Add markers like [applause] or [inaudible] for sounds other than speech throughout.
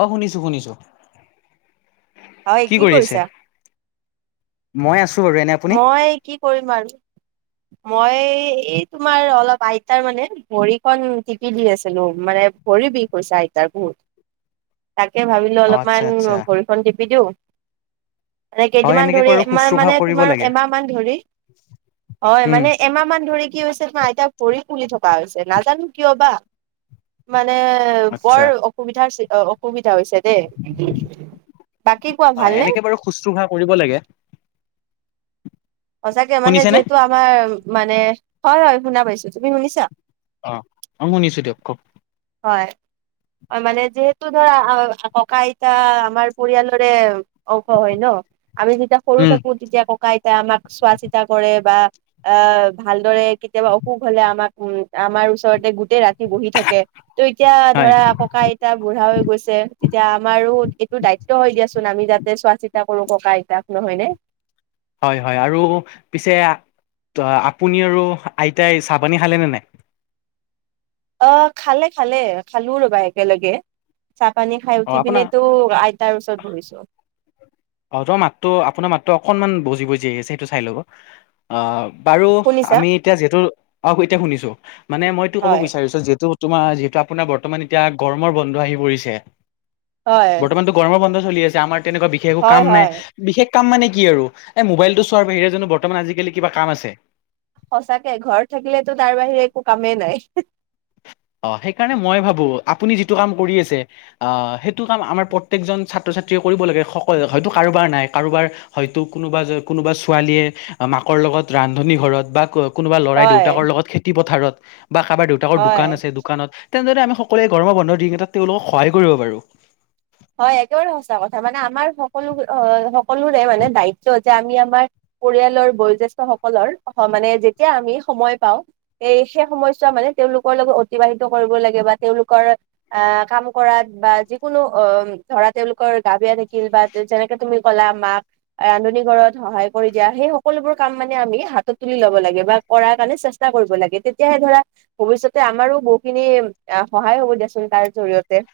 অহ', শুনিছো শুনিছো। হয়, কি কৰি আছে? কৰিছা? মই আছো বাৰু এনে আপুনি? মই কি কৰিম আৰু মই এ এই তোমাৰ অলপ আইতাৰ মানে ভৰিখন টিপি দি আছিলো। মানে ভৰি বিষ হৈছে আইতাৰ বহুত, তাকে ভাবিলো অ আচ্ছা অলপমান আচ্ছা ভৰিখন টিপি দিওঁ। [unintelligible] হয় কেইদিনমান এনেকে ধৰি বাৰু মাৰ শুশ্ৰূষা মানে কৰিব তোমাৰ লাগে এমাহ মান ধৰি, হয় উম মানে এমাহ মান ধৰি কি হৈছে তোমাৰ আইতাৰ ভৰি ফুলি থকা হৈছে, নাজানো কিয় বা, মানে আচ্ছা বৰ অসুবিধাৰ সৃষ্ট অ, অসো বিধা হৈছে দেই। বাকী কোৱা হয় ভালনে? এনেকে বাৰু শুশ্ৰূষা কৰিব লাগে সঁচাকে মানে শুনিছেনে যিহেতু আমাৰ মানে, হয়, হয় শুনা পাইছো, তুমি শুনিছা? অ, অ শুনিছোঁ দিয়ক, কওক হয়। হয় মানে যিহেতু ধৰা আ ককা আইতা আমাৰ পৰিয়ালৰে অংশ হয় ন, আমি যেতিয়া সৰু উম থাকো তেতিয়া ককা আইতাই আমাক চোৱা চিতা কৰে, বা এ ভালদৰে কেতিয়াবা অসুষ হলে আমাক উম, আমাৰ ওচৰতে গোটেই ৰাতি বহি থাকে। ত' এতিয়া হয় ধৰা, ককা আইতা বুঢ়া হৈ গৈছে, এতিয়া আমাৰো এইটো দায়িত্ব হৈ দিয়ছ ছোঁন। আমি যাতে চোৱা চিতা কৰো ককা আইতাক নহয়নে? হয়, হয় আৰু পিছে, ত' আপুনি আৰু আইতাই চাহ পানী খালে নে নাই? অ, খালে খালে, খালো ৰ'বা একেলগে। চাহ পানী খাই অ উঠি আপোনাৰ পিনেটো, আইতাৰ ওচৰত বহিছোঁ। অ ত মাতটো আপোনাৰ মাতটো অকনমান বুজি বুজি আহি আছে সেইটো চাই ল'ব, আহ, বাৰু শুনিছা আমি এতিয়া যিহেতু, অ, এতিয়া শুনিছো, মানে মই এইটো ক'ব হয় বিচাৰিছো যিহেতু তোমাৰ যিহেতু আপোনাৰ বৰ্তমান এতিয়া গৰমৰ বন্ধ আহি পৰিছে, হয় বৰ্তমানতো গৰমৰ বন্ধ চলি আছে, আমাৰ তেনেকুৱা বিশেষ একো হয় কাম নাই, হয় বিশেষ কাম মানে কি আৰু, এ মোবাইলটো চোৱাৰ বাহিৰে জানো বৰ্তমান আজিকালি কিবা কাম আছে? সঁচাকে, ঘৰত থাকিলেতো তাৰ বাহিৰে একো কামেই নাই। অ, সেইকাৰণে মই ভাবো, আপুনি যিটো কাম কৰি আছে আহ, সেইটো কাম আমাৰ প্ৰত্যেকজন ছাত্ৰ ছাত্ৰীয়ে কৰিব লাগে সক হয়টু কাৰোবাৰ নাই, কাৰোবাৰ হইটো কোনোবা, কোনোবা ছোৱালীয়ে অ, মাকক ৰ লগত ৰান্ধনী ঘৰত, বা ক কোনোবা লৰাই হয় দেউতাকৰ লগত খেতি পথাৰত বা কাৰোবাৰ দেউতাকৰ হয় দোকান আছে দোকানত তেনেদৰে আমি সকলোৱে গৰমৰ বন্ধ দি এটা তেওঁলোকক সহায় কৰিব পাৰো হয় একেবাৰে সঁচা কথা মানে আমাৰ সকলো অ সকলোৰে মানে দায়িত্ব যে আমি আমাৰ পৰিয়ালৰ বয়োজ্যেষ্ঠ সকলৰ মানে যেতিয়া আমি সময় পাওঁ এই বিশেষ সময়ছোৱাত মানে তেওঁলোকৰ লগত অতিবাহিত কৰিব লাগে বা তেওঁলোকৰ অ কাম কৰাত বা যিকোনো অ ধৰা তেওঁলোকৰ গাবেয়া থাকিল বা যেনেকে তুমি কলা মাক ৰান্ধনী ঘ়ৰত সহায় কৰি দিয়া সেই সকলোবোৰ কাম মানে আমি হাতত তুলি ল'ব লাগে বা কৰাৰ কাৰণে চেষ্টা কৰিব লাগে তেতিয়াহে ধৰা ভৱিষ্যতে আমাৰো বহুখিনি সহায় হব দিয়া চোন তাৰ জৰিয়তে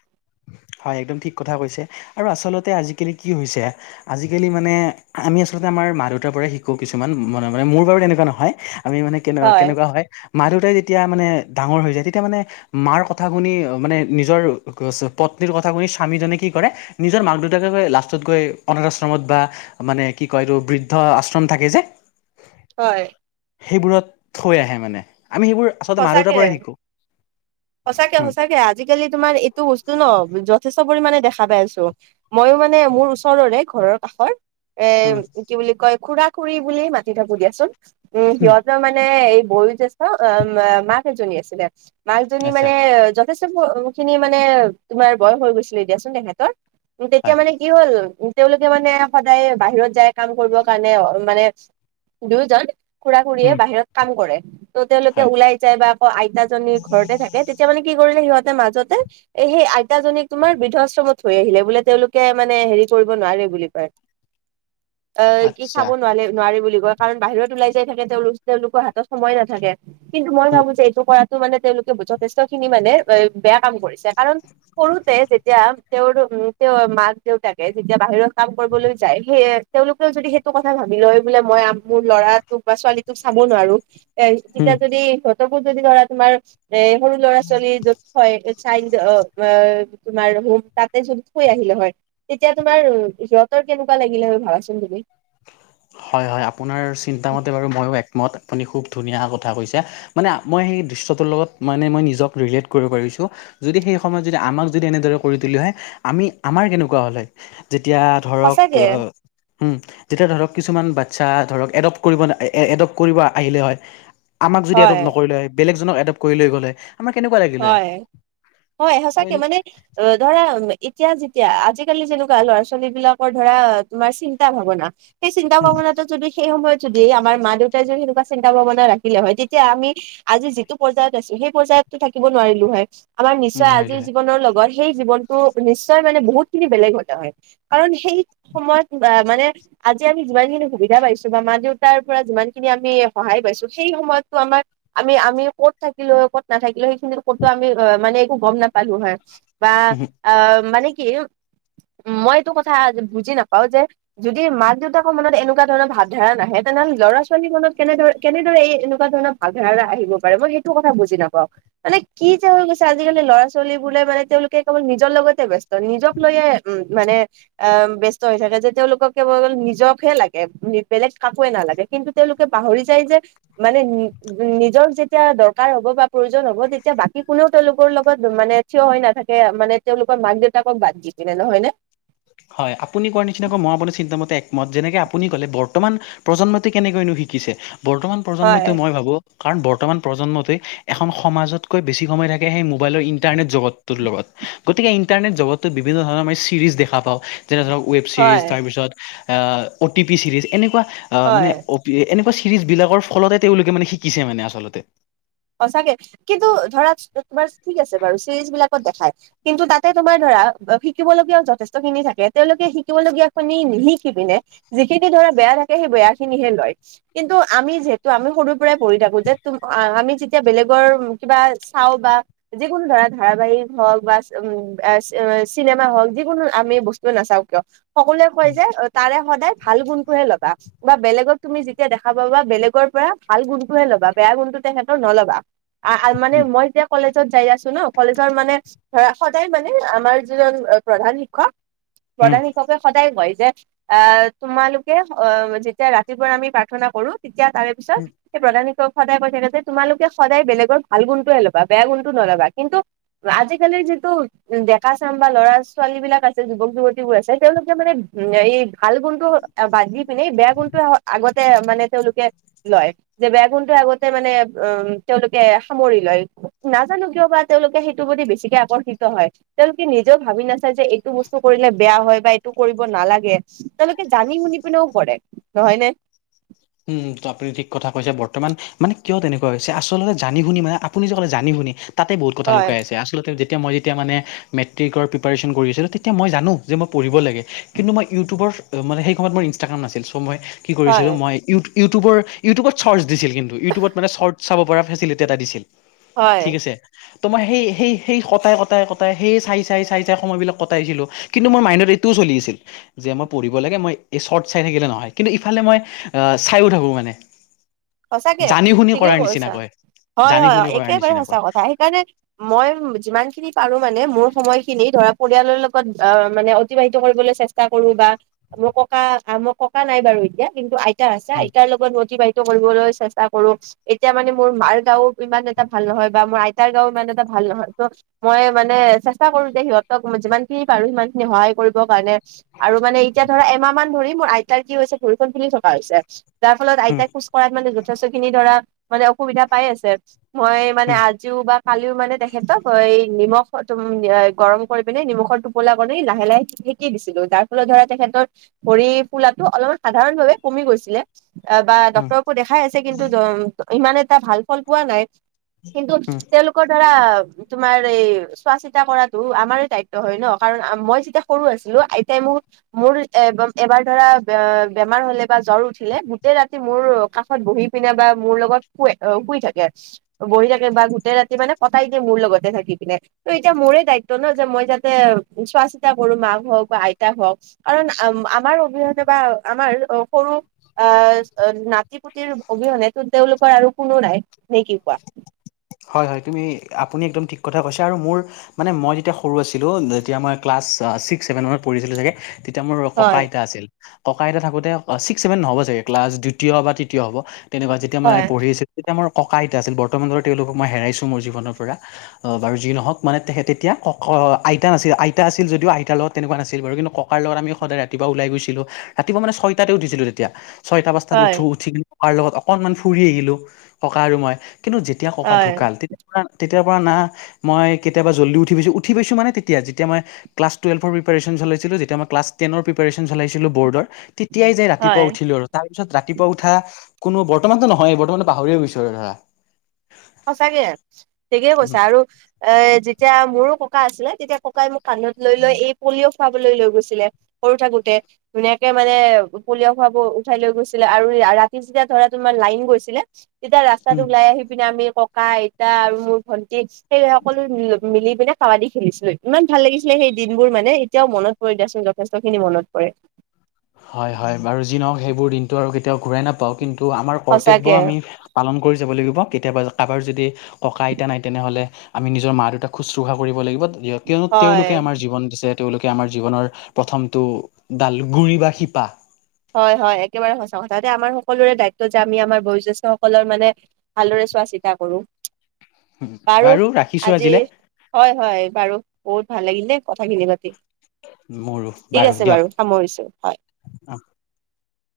হয় একদম ঠিক কথা কৈছে আৰু আচলতে আজিকালি কি হৈছে আজিকালি মানে আমি আচলতে আমাৰ মা দেউতাৰ পৰাই শিকো কিছুমান ম মানে মোৰ বাৰ তেনেকুৱা নহয় আমি মানে কেনে কেনেকুৱা হয় মা দেউতাই যেতিয়া মানে ডাঙৰ হৈ যায় তেতিয়া মানে মাৰ কথা শুনি মানে নিজৰ পত্নীৰ কথা শুনি স্বামীজনে কি কৰে নিজৰ মাক দেউতাকে গৈ লাষ্টত গৈ অনাথ আশ্ৰমত বা মানে কি কয় এইটো বৃদ্ধ আশ্ৰম থাকে যে হয় সেইবোৰত থৈ আহে মানে আমি সেইবোৰ আচলতে মা দেউতাৰ সঁচাকে পৰাই শিকো সঁচাকে উম সচাকে আজিকালি তোমাৰ এইটো ন যথেষ্ট পৰিমানে দেখা পাই আছো ময়ো মানে মোৰ ওচৰৰে ঘৰৰ কাষৰ এ উম কি বুলি কয় খুড়া খুড়ী বুলি মাতি থাকো দিয়াচোন উম সিহঁতৰ মানে বয়ো জেষ্ঠ মাক এজনী আছিলে মাকজনী আচ্ছা মানে যেষ্ট খিনি মানে তোমাৰ বয়স হৈ গৈছিলে এ দিয়াচোন তেসেতৰ তেতিয়া হয় মানে কি হ'ল তেওঁলোকে মানে সদায় বাহিৰত যায় কাম কৰিবৰ কাৰণে মানে দুয়োজন খুড়া খুড়ীয়ে উম বাহিৰত কাম কৰে ত' তেওঁলোকে হয় ওলাই যায় বা অ আইতাজনীৰ ঘৰতে থাকে তেতিয়া মানে কি কৰিলে সিহঁত মাজতে এ সেই আইতাজনীক তোমাৰ বৃদ্ধাশ্ৰমত থৈ আহিলে বোলে তেওঁলোকে মানে হেৰি কৰিব নোৱাৰে বুলি কয় অ কি আচ্ছা চাব নোৱাৰি নোৱাৰি বুলি কয় কাৰণ বাহিৰত ওলাই যাই থাকে তেওঁলোক তেওঁলোকৰ হাতত সময়ে নাথাকে কিন্তু মই উম ভাবো যে এইটো কৰাতো মানে তেওঁলোকে যথেষ্ট খিনি মানে বেয়া কাম কৰিছে কাৰণ সৰুতে যেতিয়া তেওঁৰ উ তেওঁৰ মাক দেউতাকে যেতিয়া বাহিৰত কাম কৰিবলৈ যায় সেয়ে তেওঁলোকেও যদি সেইটো কথা ভাবি লয় বোলে মই আম মোৰ লৰাটোক বা ছোৱালীটোক চাব নোৱাৰো এ উম তেতিয়া যদি সিহঁতকো যদি ধৰা তোমাৰ এ সৰু ল'ৰা ছোৱালী য'ত থৈ এত চাইল্ড [unintelligible] তোমাৰ হোম তাতে যদি থৈ আহিলে হয় তেতিয়া তুমাৰ সিহঁতৰ কেনেকুৱা লাগিলে হয় ভাবাচোন তুমি হয় হয় আপোনাৰ চিন্তামতে বাৰু ময়ো একমত আপুনি খুব ধুনীয়া কথা কৈছে মানে মই সেই দৃশ্যটোৰ লগত মানে মই নিজক ৰিলেট কৰিব পাৰিছোঁ যদি সেই সময়ত যদি আমাক যদি এনেদৰে কৰি তুলি হয় আমি আমাৰ কেনেকুৱা হ'ল হয় তেতিয়া ধৰক সঁচাকে উম যেতিয়া ধৰক কিছুমান বাচ্ছা ধৰক এডপ্ট কৰিব ন এ-এ- এডপট কৰিব আহিলে হয় আমাক যদি হয় এডপট নকৰিলে হয় বেলেগজনক এডপ্ট কৰি লৈ গ'লে হৈ হয় হয় ত সচাকে এনে মানে অ ধৰা এতিয়া যেতিয়া আজিকালি যেনেকুৱা ল'ৰা ছোৱালী বিলাকৰ ধৰা তোমাৰ চিন্তা ভাৱনা সেই চিন্তা উম ভাৱনাটো যদি সেই সময়ত যদি আমাৰ মা দেউতাই যদি সেনেকুৱা চিন্তা ভাৱনা ৰাখিলে হয় তেতিয়া আমি আজি যিটো পৰ্যায়ত আছো সেই পৰ্যায়ত টো থাকিব নোৱাৰিলো হয় আমাৰ উম নিশ্চয় হয় আজিৰ জীৱনৰ লগত সেই জীৱনতটো নিশ্চয় মানে বহুতখিনি বেলেগ হলেহয় কাৰণ সেইত সময়ত মানে আজি আমি যিমানখিনি সুবিধা পাইছো বা মা দেউতাৰ পৰা যিমানখিনি আমি সহায় পাইছো সেই সময়তো আমাক আমি আমি ক'ত থাকিলো হৈ ক'ত নাথাকিলো সেইখিনি কোটো আমি মানে একো গম নাপালো হয় বা- হয় আঁ মানে [unintelligible] কি উ। মই এইটো কথা বুজি নাপাও যে যদি মাক দেউতাকৰ মনত এনেকুৱা ধৰণৰ ভাৱধাৰা নাহে তেনে ল'ৰা ছোৱালীৰ মনত কেনেদৰে কেনেদৰে এই এনেকুৱা ধৰণৰ ভাবধাৰা আহিব পাৰে মই সেইটো কথা বুজি নাপাও। মানে কি যে হৈ গৈছে আজিকালি ল'ৰা ছোৱালী বোলে মানে তেওঁলোকে কেৱল নিজৰ লগতে ব্যস্ত নিজক লৈ তাকে উ, মানে আ, ব্যস্ত হৈ থাকে যে তেওঁলোকক কেবল নিজক হে লাগে বেলেগ কাকোৱে নালাগে কিন্তু তেওঁলোকে পাহৰি যায় যে মানে নিজৰ যেতিয়া দৰকাৰ হ'ব বা প্ৰয়োজন হ'ব তেতিয়া বাকী কোনেও তেওঁলোকৰ লগত মানে থিয় হৈ নাথাকে মানে তেওঁলোকৰ মাক দেউতাকক বাদ দি। কিনে নহয় নে? হয় আপুনি কোৱাৰ নিচিনাকৈ মই আপোনাৰ চিন্তা মতে একমত, যেনেকে আপুনি ক'লে বৰ্তমান প্ৰজন্মটো কেনেকৈ শিকিছে, বৰ্তমান হয়, প্ৰজন্মইটো মই ভাবো কাৰণ বৰ্তমান প্ৰজন্মটোৱে এখন সমাজতকৈ বেছি সময় থাকে সেই মোবাইলৰ ইণ্টাৰনেট জগতটোৰ লগত। গতিকে ইটাৰনেট জগতটোত বিভিন্ন ধৰণৰ মানে চিৰিজ দেখা পাওঁ, যেনে ধৰক ৱেব চিৰিজ হয়, তাৰপিছত আ, অ' টি পি চিৰিজ এনেকুৱা আ, মানে হয়। এনেকুৱা চিৰিজ বিলাকৰ ফলতে তেওঁলোকে মানে শিকিছে মানে আচলতে। হচাগে কিন্তু ধৰা তোমাৰ ঠিক আছে বাৰু চিৰিজ বিলাকত দেখাই কিন্তু তাতে তোমাৰ ধৰা তা শিকিবলগগীয়া যথেষ্টখিনি থাকে তেওঁলোকে শিকিবলগীয়াখিনি নিশিকি পিনে যিখিনি ধৰা বেয়া থাকে সেই বেয়াখিনিহে লয় কিন্তু আমি যিহেতু আমি সৰুৰ পৰাই পঢ়ি থাকো যে তোম আমি যেতিয়া বেলেগৰ কিবা চাও বা যিকোনো ধৰা ধাৰাবাহিক হওক বা উ, বা চিনেমা হওক যিকোনো আমি বস্তু নাচাওঁ কিয় সকলোৱে কয় যে তাৰে সদায় ভাল গুণটোহে লবা বা বেলেগক তুমি যেতিয়া দেখা পাবা বেলেগৰ পৰা ভাল গুণটোহে লবা বেয়া বেয়া গুণটো তেখেতৰ নলবা আ-আ, মানে মই যেতিয়া কলেজ জত যাই আছো ন' কলেজৰ মানে ধৰা সদায় মানে আমাৰ যিজন প্ৰধান শিক্ষক প্ৰধান উম, শিককে সদায় লয়। যে আ, তোমালোকে অ' যেতিয়া ৰাতিপুৱাৰ আমি প্ৰাৰ্থনা কৰো তেতিয়া তাৰে পিছত প্ৰধান শিক্ষকে সদায় কৈ থাকে যে তোমালোকে সদায় বেলেগৰ ভাল গুণটোয়ে ল'বা, বেয়া গুণতটো নল'বা কিন্তু আজিকালিৰ যিটো ডেকা চাম বা ল'ৰা ছোৱালীবিলাক আছে, যুৱক যুৱতীবোৰ আছে তেওঁওলোকে মানে উ, এই ভাল গুণটো বান্ধি পিনে বেয়া গুণটোহে আগত তে মানে তেওঁলোকে লয় যে বেয়া গুণটো আগতে মানে উম, তেওঁলোকে সামৰি লয়। নাজানো কিয় বা তেওঁলোকে সেইটো প্ৰতি বেছিকে আকৰ্ষিত হয়। তেওঁলোকে নিজেও ভাবি নাচায় যে এইটো বস্তু কৰিলে বেয়া হয় বা এইটো কৰিব নালাগে, তেওঁলোকে জানি ম পিনেও কৰে নহয় নে? উম, উম, ত' আপুনি ঠিক কথা কৈছে বৰ্তমান মানে কিয় তেনেকুৱা হৈছে আচলতে জানি শুনি মানে আপুনি যে ক'লে জানি শুনি তাতে বহুত কথা হয় লুকাই আছে। আচলতে তেতিয়া মই যেতিয়া মানে মেট্ৰিকৰ প্ৰিপেৰেশ্যন কৰি আছিলোঁ তেতিয়া মই জানো যে মই পঢ়িব লাগে কিন্তু মই ইউটিউবৰ মানে সেই সময়ত মোৰ ইনষ্টাগ্ৰাম নাছিল চ' মই কি হয় কৰিছিলোঁ মই ইউ ইউটিউবৰ ইউটিবত চৰ্চ দিছিল কিন্তু ইউটউবত মানে চৰ্ট চাব পৰা ফেচিলিটি এটা দিছিল। হয়। তোমাৰ মই সেই সেই সেই কটাই কটাই কটাই, সেই চাই চাই চাই চাই সময় বিলাক কটাইছিলো কিন্তু মোৰ মাইণ্ডত এইটোও পুলি আছিল যে মই পঢ়িব লাগে, মই এই চৰ্ট চাই থাকিলে নহয় কিন্তু ইফালে মই আ, চাইও থাকো মানে সঁচাকে জানি শুনি ঠিকে কৰাৰ নিচিনা কৈছা। কয়। হয় হয় একেবাৰে সচা কথা, সেইকাৰণে মই যিমানখিনি পাৰো মানে মোৰ সময়খিনি ধৰা পৰিয়ালৰ লগত আ, মানে অতিবাহিত কৰিবলৈ চেষ্টা কৰো বা মোৰ ককা মই ককা নাই বাৰু এতিয়া কিন্তু আইতা আছে উম আইতাৰ লগত অতিবাহিত কৰিবলৈ চেষ্টা কৰো। এতিয়া মানে মোৰ মাৰ গাও ইমান এটা ভাল নহয় বা মোৰ আইতাৰ গাও ইমান এটা ভাল নহয় ত' মই মানে চেষ্টা কৰো যে সিহঁতক যিমানখিনি পাৰো সিমানখিনি সহায় কৰিবৰ কাৰণে। আৰু মানে এতিয়া ধৰা এমাহ মান ধৰি মোৰ আইতাৰ কি হৈছে ভৰিখন তিলি থকা হৈছে যাৰ ফলত উম আইতাক মানে যথেষ্টখিনি ধৰা মানে অসুবিধা পাই আছে। মই মানে উম আজিও বা কালিও মানে তেখেতক নিমখ তুম এই গৰম কৰি পিনে নিমখৰ টোপোলা বনাই লাহে লাহে থেকি দিছিলো, যাৰ ফলত ধৰা তেখেত [unintelligible] ভৰি ফুলাটো অলপমান সাধাৰণ ভাৱে কমি গৈছিলে, এ বা উম ক্তৰকো দেখাই আছে কিন্তু দ-ইমান এটা ভাল ফল পোৱা নাই। কিন্তু উম তেওঁলোক ধৰা তোমাৰ এই চোৱা চিতা কৰাটো আমাৰে দায়িত্ব হয় ন, কাৰণ আম-মই যেতিয়া সৰু আছিলো আইতাই মোৰ-মোৰ এবা-এবাৰ ধৰা বে-বেমাৰ হলে বা জ্বৰ উঠিলে, গোটে ৰাতি মোৰ কাষত বহি পিনে বা মোৰ লগত শুৱে শুই থাকে। বহি থাকে বা গোতেই ৰাতি মানে কটাই দিয়ে মোৰ মোৰ লগতে থাকি কিনে, আৰু এতিয়া মোৰে দাইত্ব ন যে মই তাতে চোৱা চিতা কৰোঁ মাঁক হওঁক আইতাক [unintelligible] কাৰন আম-আমাৰ অবিহনে বা আমাৰ সৰু আ, না নাতি পুতিটোৰ অবিহনেটোন তেওঁলোকৰ আৰু কোনো নাই, নেকি কোৱা? হয়-হয়, তুমি আপুনি একম ঠিক কথা কৈছা, আৰু মোৰ মানে মই যেতিয়া সৰু আছিলোঁ যেতিয়া মই ক্লাছ ছা-ছিক্স ছেভেন মানত পঢ়িছিলো চাগে, তেতিয়া মোৰ ককা হয় এটা আছিল। ককা আইতা থাকোঁতে, ছিক্স ছেভেন নহব চাগে ক্লাছ দ্বিতীয় বা তৃতীয় হব তেনেকুৱা যেতিয়া মই হয়, পঢ়িছিলোঁ তেতিয়া মোৰ ককা আইতা আছিল বৰ্তমানৰ তেওঁলোকক মই হেৰাইছো মোৰ জীৱনৰ পৰা। অ', বাৰু যি নহওঁক মানে তেখ-তেতিয়া ক-ক আইতা নাছিল আইতা আছিল যদিও আইতাৰ লগত তেনেকুৱা নাছিল বাৰু, কিন্তু ককাৰ লগত আমি সদায় ৰাতিপুৱা ওলাই গৈছিলোঁ, ৰাতিপুৱা মানে ছয়টাতে উঠিছিলো তেতিয়া। ছয়তা পাঁচটাত হয়, উঠো, উঠি কিনি ককাৰ লগত অকনমান ফুৰি আহিলোঁ ককা আৰু মই, কিন্তু যেত তিয়া ককা হয়, ঢুকাল [unintelligible] তেতিয়াপা না মই কেতিয়াবা জল্দি উঠিপাইছোঁ উঠিপাইছোঁ মানে তেতিয়া যেতিয়া মই ক্লাছ টোৱেল্ভৰ প্ৰিপাৰেচন চলা ছিলো যেতিয়া মই ক্লাছ টেনৰ প্ৰিপাৰেচন চলাইছিলো বৰ্ডৰ তি তিয়াই যে হয়, ৰাতিপুৱা উঠিলোঁ আৰু, তাৰ পিছত ৰাতিপুৱা উঠা কোনো বৰ্তমানতো নহয়ে বৰ্তমানতো পাহৰিয়েই গৈছোঁ আৰু ধৰা। নমস্কাৰ সঁচাকে ঠিকেই কৈছা আৰু এ, যেতিয়া মোৰো ককা আছিলে তেতিয়া ককাই মোক কান্ধত লৈ-লৈ এ পলিঅ খুৱাবলৈলৈ গৈছিলে সৰু থাকোঁতে, ধুনীয়াকে মানে পলিঅ' খুৱাব উঠাই লৈ গৈছিলে আৰু ৰা-ৰাতি যেতিয়া ধৰা তোমাৰ লাইন গৈছিলে, তেতিয়া ৰাস্তত উম, ওলাই আহি পিনে আমি ককা, আইতা আৰু মোৰ ভন্টি সেই সকলো মি-মিলি পিনে কাবাডী খেলিছিলোঁ। ইমান ভাল লাগিছিলে সেই দিনবোৰ মানে এতিয়াও মনত পৰে দিয়াচোন যথেষ্ট খিনি মনত পৰে। হয়-হয়, বাৰু যি নহওঁক সেইবোৰ দিনটো আৰু কেতিয়াওঁ ঘূৰাই নাপাওঁ কিন্তু আমাৰ কৰ্তব্য সঁচাকে আমি পালন কৰি যাব লাগিব। কেতিয়াবা কাৰোবাৰ যদি ককা আইতা নাই তেনেহ'লে আমি নিজৰ মা দেউতাক শুশ্ৰূষা কৰিব লাগিব। দিয় কিয়নো তেওঁলোকে হয়। আমাৰ জীৱন দিছে তেওঁলোকে আমাৰ জীৱনৰ প্ৰথমটো ডালু গুৰি বা শিপা। হয়-হয়, একেবাৰে সঁচা কথা, এতিয়া আমাৰ সকলোৰে দায়িত্ব যে আমি আমাৰ বয়োজ্যেষ্ঠ সকলৰ মানে ভালদৰে চোৱা চিতা কৰোঁ। বাৰু ৰাখিছোঁ আজি আজিলে হয়-হয়, বাৰু বহুত ভাল লাগিল দে। কথাখিনি পাতি। মোৰো ঠিক আছে বাৰু দিয়ক সামৰিছোঁ, হয়।